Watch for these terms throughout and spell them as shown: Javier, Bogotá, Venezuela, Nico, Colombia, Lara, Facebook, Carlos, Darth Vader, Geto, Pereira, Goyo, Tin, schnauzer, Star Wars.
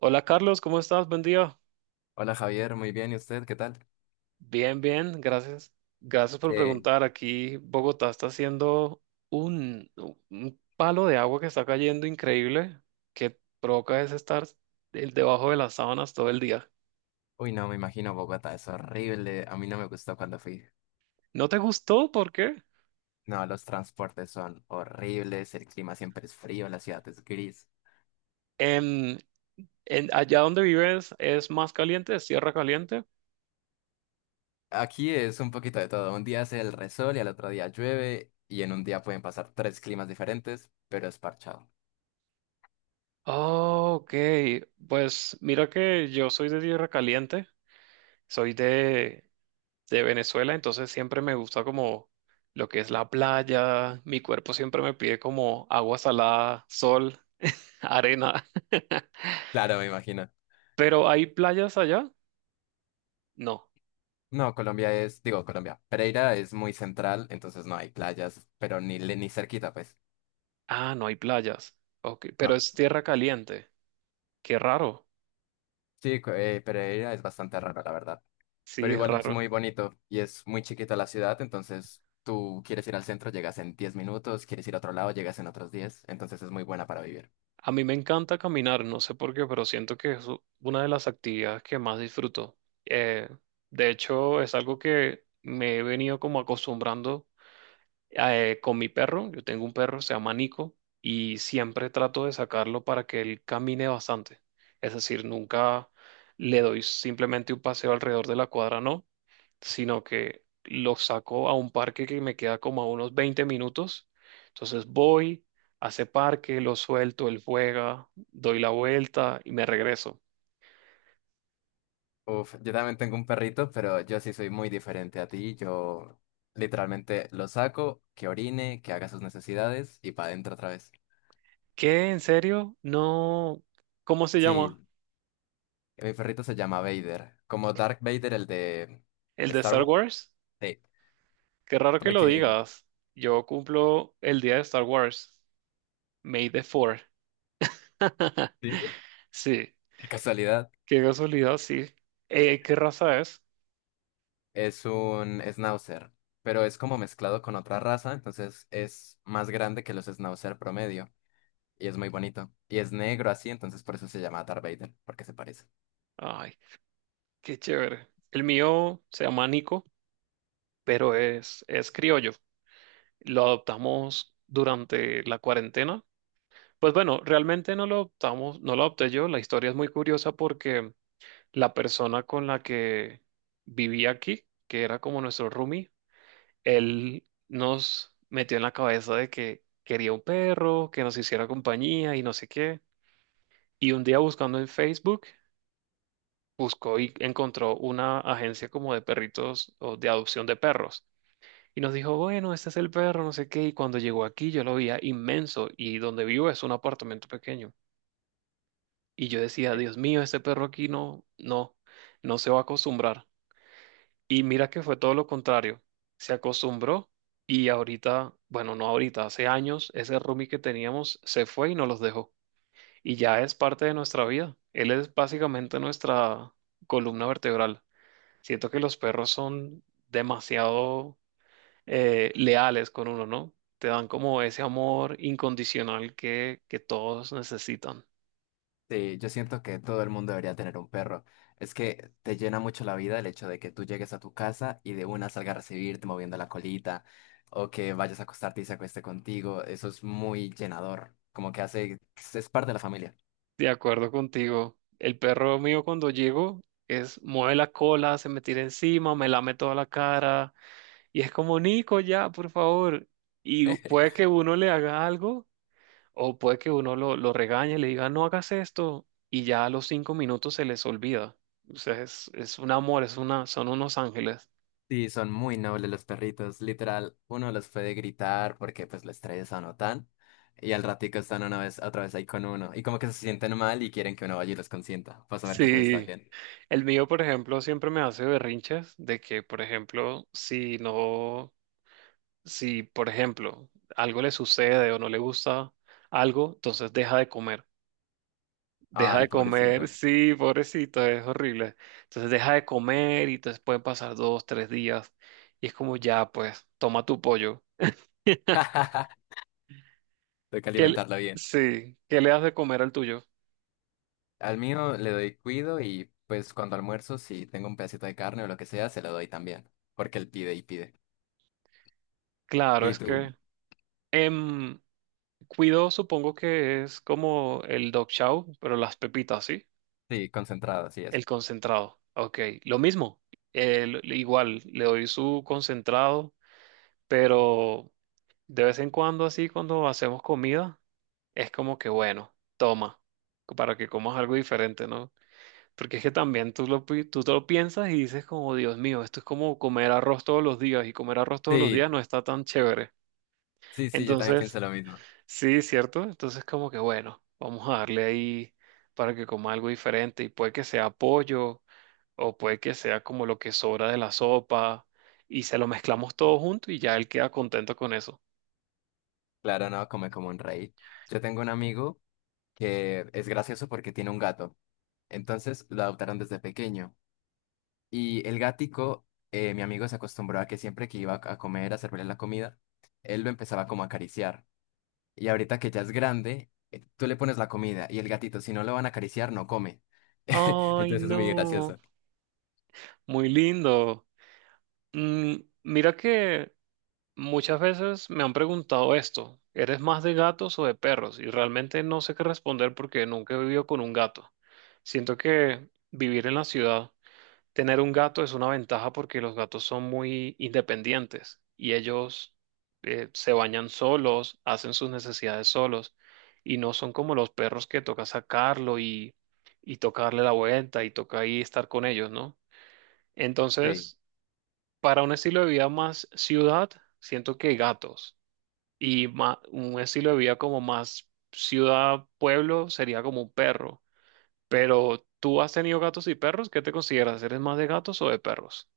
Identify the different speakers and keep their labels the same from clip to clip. Speaker 1: Hola Carlos, ¿cómo estás? Buen día.
Speaker 2: Hola Javier, muy bien, ¿y usted qué tal?
Speaker 1: Bien, bien, gracias. Gracias por
Speaker 2: Eh,
Speaker 1: preguntar. Aquí Bogotá está haciendo un, un palo de agua que está cayendo increíble, que provoca es estar debajo de las sábanas todo el día.
Speaker 2: uy, no, me imagino Bogotá, es horrible, a mí no me gustó cuando fui.
Speaker 1: ¿No te gustó? ¿Por qué?
Speaker 2: No, los transportes son horribles, el clima siempre es frío, la ciudad es gris.
Speaker 1: En, Allá donde vives es más caliente, es tierra caliente.
Speaker 2: Aquí es un poquito de todo, un día hace el resol y al otro día llueve y en un día pueden pasar tres climas diferentes, pero es parchado.
Speaker 1: Oh, ok, pues mira que yo soy de tierra caliente, soy de Venezuela, entonces siempre me gusta como lo que es la playa, mi cuerpo siempre me pide como agua salada, sol, arena.
Speaker 2: Claro, me imagino.
Speaker 1: ¿Pero hay playas allá? No.
Speaker 2: No, Colombia es, digo Colombia, Pereira es muy central, entonces no hay playas, pero ni, ni cerquita, pues.
Speaker 1: Ah, no hay playas. Ok, pero
Speaker 2: No,
Speaker 1: es tierra caliente. Qué raro.
Speaker 2: sí, Pereira es bastante raro, la verdad.
Speaker 1: Sí,
Speaker 2: Pero
Speaker 1: es
Speaker 2: igual es
Speaker 1: raro.
Speaker 2: muy bonito y es muy chiquita la ciudad, entonces tú quieres ir al centro, llegas en 10 minutos, quieres ir a otro lado, llegas en otros 10, entonces es muy buena para vivir.
Speaker 1: A mí me encanta caminar, no sé por qué, pero siento que es una de las actividades que más disfruto. Eh, de hecho, es algo que me he venido como acostumbrando con mi perro. Yo tengo un perro, se llama Nico, y siempre trato de sacarlo para que él camine bastante. Es decir, nunca le doy simplemente un paseo alrededor de la cuadra, no, sino que lo saco a un parque que me queda como a unos 20 minutos. Entonces voy, a ese parque, lo suelto, él juega, doy la vuelta y me regreso.
Speaker 2: Uf, yo también tengo un perrito, pero yo sí soy muy diferente a ti. Yo literalmente lo saco, que orine, que haga sus necesidades y para adentro otra vez.
Speaker 1: ¿Qué? ¿En serio? No. ¿Cómo se llama?
Speaker 2: Sí, mi perrito se llama Vader, como Dark Vader, el de
Speaker 1: ¿El de
Speaker 2: Star
Speaker 1: Star
Speaker 2: Wars.
Speaker 1: Wars?
Speaker 2: Sí,
Speaker 1: Qué raro que lo
Speaker 2: porque...
Speaker 1: digas. Yo cumplo el día de Star Wars, May the 4th.
Speaker 2: Sí.
Speaker 1: Sí,
Speaker 2: Qué casualidad.
Speaker 1: qué casualidad, sí. ¿Qué raza es?
Speaker 2: Es un schnauzer, pero es como mezclado con otra raza, entonces es más grande que los schnauzer promedio y es muy bonito. Y es negro así, entonces por eso se llama Darth Vader, porque se parece.
Speaker 1: Ay, qué chévere. El mío se llama Nico, pero es criollo. Lo adoptamos durante la cuarentena. Pues bueno, realmente no lo adoptamos, no lo adopté yo. La historia es muy curiosa porque la persona con la que viví aquí, que era como nuestro roomie, él nos metió en la cabeza de que quería un perro, que nos hiciera compañía y no sé qué. Y un día buscando en Facebook, buscó y encontró una agencia como de perritos o de adopción de perros. Y nos dijo, bueno, este es el perro, no sé qué. Y cuando llegó aquí yo lo veía inmenso y donde vivo es un apartamento pequeño. Y yo decía, Dios mío, este perro aquí no, no, no se va a acostumbrar. Y mira que fue todo lo contrario. Se acostumbró y ahorita, bueno, no ahorita, hace años, ese roomie que teníamos se fue y nos los dejó. Y ya es parte de nuestra vida. Él es básicamente nuestra columna vertebral. Siento que los perros son demasiado leales con uno, ¿no? Te dan como ese amor incondicional que todos necesitan.
Speaker 2: Sí, yo siento que todo el mundo debería tener un perro. Es que te llena mucho la vida el hecho de que tú llegues a tu casa y de una salga a recibirte moviendo la colita o que vayas a acostarte y se acueste contigo. Eso es muy llenador, como que hace, es parte de la familia.
Speaker 1: De acuerdo contigo. El perro mío cuando llego es mueve la cola, se me tira encima, me lame toda la cara. Y es como, Nico, ya, por favor. Y puede que uno le haga algo o puede que uno lo regañe, le diga, no hagas esto. Y ya a los 5 minutos se les olvida. O sea, es un amor, es una, son unos ángeles.
Speaker 2: Sí, son muy nobles los perritos. Literal, uno los puede gritar porque pues los tres notan. Y al ratico están una vez, otra vez ahí con uno. Y como que se sienten mal y quieren que uno vaya y los consienta. Para saber que todo está
Speaker 1: Sí.
Speaker 2: bien.
Speaker 1: El mío, por ejemplo, siempre me hace berrinches de que, por ejemplo, si no, si, por ejemplo, algo le sucede o no le gusta algo, entonces deja de comer. Deja
Speaker 2: Ay,
Speaker 1: de comer,
Speaker 2: pobrecito.
Speaker 1: sí, pobrecito, es horrible. Entonces deja de comer y entonces pueden pasar dos, tres días. Y es como ya, pues, toma tu pollo.
Speaker 2: Tengo que
Speaker 1: ¿Qué le-
Speaker 2: alimentarlo bien.
Speaker 1: sí, ¿qué le das de comer al tuyo?
Speaker 2: Al mío le doy cuido y pues cuando almuerzo, si tengo un pedacito de carne o lo que sea, se lo doy también. Porque él pide y pide.
Speaker 1: Claro,
Speaker 2: Y
Speaker 1: es
Speaker 2: tú,
Speaker 1: que em, cuido, supongo que es como el dog chow, pero las pepitas, ¿sí?
Speaker 2: sí, concentrado, así es.
Speaker 1: El concentrado. Ok, lo mismo. Igual, le doy su concentrado, pero de vez en cuando, así, cuando hacemos comida, es como que, bueno, toma, para que comas algo diferente, ¿no? Porque es que también tú te lo piensas y dices como, Dios mío, esto es como comer arroz todos los días y comer arroz todos los
Speaker 2: Sí,
Speaker 1: días no está tan chévere.
Speaker 2: sí, sí, yo también
Speaker 1: Entonces,
Speaker 2: pienso lo mismo.
Speaker 1: sí, ¿cierto? Entonces como que, bueno, vamos a darle ahí para que coma algo diferente y puede que sea pollo o puede que sea como lo que sobra de la sopa y se lo mezclamos todo junto y ya él queda contento con eso.
Speaker 2: Claro, no, come como un rey. Yo tengo un amigo que es gracioso porque tiene un gato. Entonces lo adoptaron desde pequeño. Y el gático, mi amigo se acostumbró a que siempre que iba a comer, a servirle la comida, él lo empezaba como a acariciar. Y ahorita que ya es grande, tú le pones la comida y el gatito, si no lo van a acariciar, no come.
Speaker 1: Ay,
Speaker 2: Entonces es muy
Speaker 1: no.
Speaker 2: gracioso.
Speaker 1: Muy lindo. Mm, Mira que muchas veces me han preguntado esto, ¿eres más de gatos o de perros? Y realmente no sé qué responder porque nunca he vivido con un gato. Siento que vivir en la ciudad, tener un gato es una ventaja porque los gatos son muy independientes y ellos se bañan solos, hacen sus necesidades solos y no son como los perros que toca sacarlo y tocarle la vuelta y toca ahí estar con ellos, ¿no?
Speaker 2: Sí,
Speaker 1: Entonces... Para un estilo de vida más ciudad, siento que gatos. Y un estilo de vida como más ciudad-pueblo sería como un perro. Pero tú has tenido gatos y perros, ¿qué te consideras? ¿Eres más de gatos o de perros?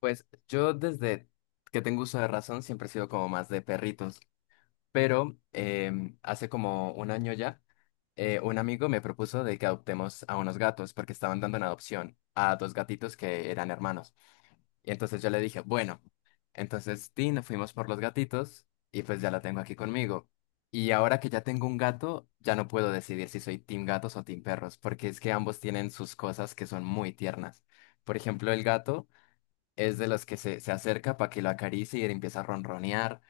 Speaker 2: pues yo desde que tengo uso de razón siempre he sido como más de perritos. Pero hace como 1 año ya, un amigo me propuso de que adoptemos a unos gatos porque estaban dando en adopción a dos gatitos que eran hermanos. Y entonces yo le dije, bueno, entonces Tin, fuimos por los gatitos y pues ya la tengo aquí conmigo. Y ahora que ya tengo un gato, ya no puedo decidir si soy team gatos o team perros, porque es que ambos tienen sus cosas que son muy tiernas. Por ejemplo, el gato es de los que se acerca para que lo acaricie y él empieza a ronronear.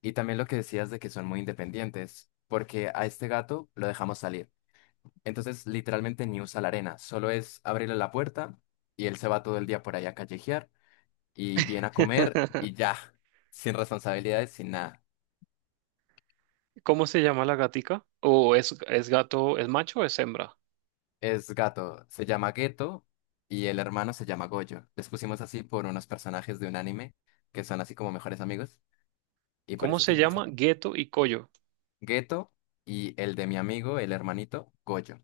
Speaker 2: Y también lo que decías de que son muy independientes, porque a este gato lo dejamos salir. Entonces, literalmente ni usa la arena, solo es abrirle la puerta y él se va todo el día por ahí a callejear y viene a comer y ya, sin responsabilidades, sin nada.
Speaker 1: ¿Cómo se llama la gatica? ¿O es gato, es macho o es hembra?
Speaker 2: Es gato, se llama Geto y el hermano se llama Goyo. Les pusimos así por unos personajes de un anime que son así como mejores amigos y por
Speaker 1: ¿Cómo
Speaker 2: eso
Speaker 1: se
Speaker 2: tienen ese...
Speaker 1: llama? Gueto y Coyo.
Speaker 2: Gueto, y el de mi amigo, el hermanito, Goyo.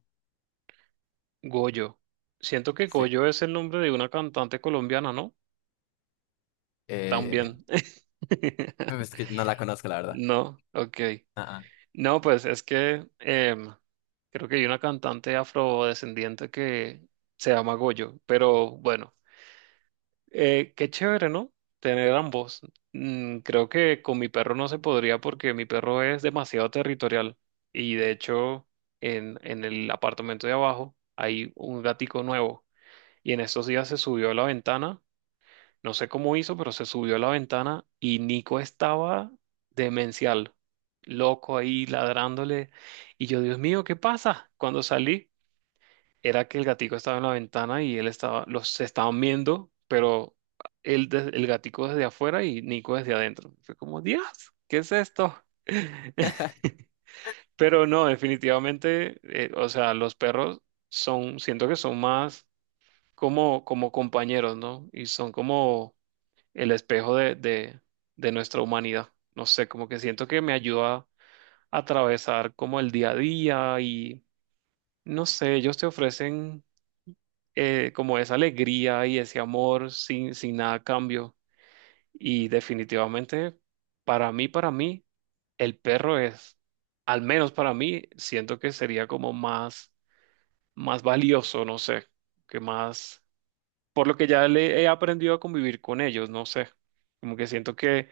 Speaker 1: Goyo. Siento que
Speaker 2: Sí.
Speaker 1: Goyo es el nombre de una cantante colombiana, ¿no?
Speaker 2: Eh,
Speaker 1: También.
Speaker 2: es que no la conozco, la verdad.
Speaker 1: No, ok.
Speaker 2: Ah,
Speaker 1: No, pues es que creo que hay una cantante afrodescendiente que se llama Goyo, pero bueno, qué chévere, ¿no? Tener ambos. Creo que con mi perro no se podría porque mi perro es demasiado territorial y de hecho en el apartamento de abajo hay un gatico nuevo y en estos días se subió a la ventana no sé cómo hizo, pero se subió a la ventana y Nico estaba demencial, loco ahí ladrándole. Y yo, Dios mío, ¿qué pasa? Cuando salí, era que el gatico estaba en la ventana y él estaba, los se estaban viendo, pero él, el gatico desde afuera y Nico desde adentro. Fue como, Dios, ¿qué es esto? Pero no, definitivamente, o sea, los perros son, siento que son más como compañeros, ¿no? Y son como el espejo de nuestra humanidad. No sé, como que siento que me ayuda a atravesar como el día a día y no sé, ellos te ofrecen como esa alegría y ese amor sin nada a cambio. Y definitivamente, para mí, el perro es, al menos para mí, siento que sería como más, valioso, no sé, que más, por lo que ya le he aprendido a convivir con ellos, no sé, como que siento que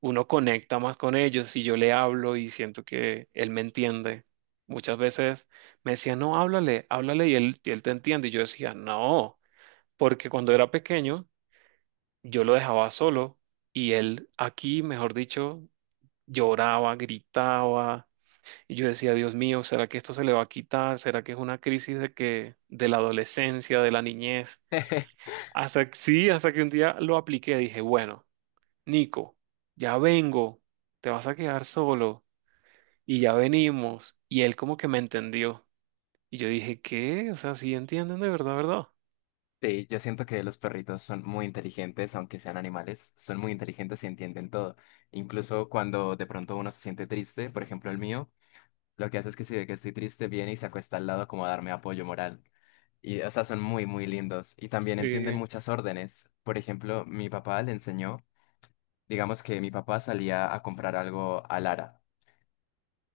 Speaker 1: uno conecta más con ellos y yo le hablo y siento que él me entiende. Muchas veces me decía, no, háblale, háblale y él te entiende. Y yo decía, no, porque cuando era pequeño yo lo dejaba solo y él aquí, mejor dicho, lloraba, gritaba. Y yo decía, Dios mío, ¿será que esto se le va a quitar? ¿Será que es una crisis de la adolescencia, de la niñez?
Speaker 2: ah.
Speaker 1: Sí, hasta que un día lo apliqué, dije, bueno, Nico, ya vengo, te vas a quedar solo. Y ya venimos. Y él como que me entendió. Y yo dije, ¿qué? O sea, sí entienden de verdad, ¿verdad?
Speaker 2: Sí, yo siento que los perritos son muy inteligentes, aunque sean animales, son muy inteligentes y entienden todo. Incluso cuando de pronto uno se siente triste, por ejemplo el mío, lo que hace es que si ve que estoy triste, viene y se acuesta al lado como a darme apoyo moral. Y, o sea, son muy, muy lindos. Y también entienden
Speaker 1: Eh,
Speaker 2: muchas órdenes. Por ejemplo, mi papá le enseñó, digamos que mi papá salía a comprar algo a Lara.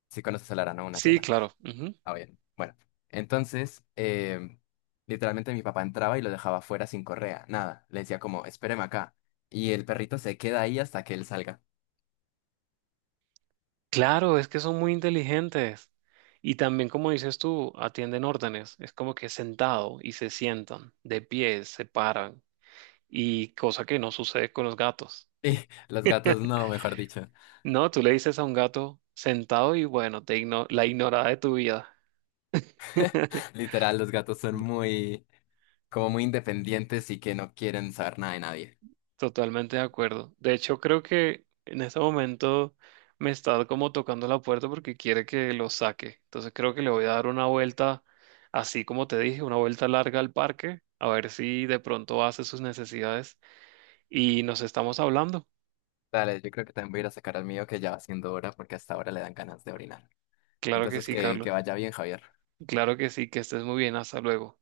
Speaker 2: Si conoces a Lara, ¿no? Una
Speaker 1: sí,
Speaker 2: tienda.
Speaker 1: claro. Ujú.
Speaker 2: Ah, bien. Bueno, entonces, literalmente mi papá entraba y lo dejaba afuera sin correa, nada. Le decía como, espéreme acá. Y el perrito se queda ahí hasta que él salga.
Speaker 1: Claro, es que son muy inteligentes. Y también, como dices tú, atienden órdenes. Es como que sentado y se sientan, de pie, se paran. Y cosa que no sucede con los gatos.
Speaker 2: Y los gatos no, mejor dicho.
Speaker 1: No, tú le dices a un gato sentado y bueno, la ignorada de tu vida.
Speaker 2: Literal, los gatos son muy, como muy independientes y que no quieren saber nada de nadie.
Speaker 1: Totalmente de acuerdo. De hecho, creo que en este momento me está como tocando la puerta porque quiere que lo saque. Entonces creo que le voy a dar una vuelta, así como te dije, una vuelta larga al parque, a ver si de pronto hace sus necesidades y nos estamos hablando.
Speaker 2: Dale, yo creo que también voy a ir a sacar al mío que ya va siendo hora porque hasta ahora le dan ganas de orinar.
Speaker 1: Claro que
Speaker 2: Entonces,
Speaker 1: sí,
Speaker 2: que
Speaker 1: Carlos.
Speaker 2: vaya bien, Javier.
Speaker 1: Claro que sí, que estés muy bien. Hasta luego.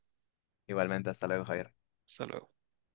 Speaker 2: Igualmente, hasta luego, Javier.
Speaker 1: Hasta luego.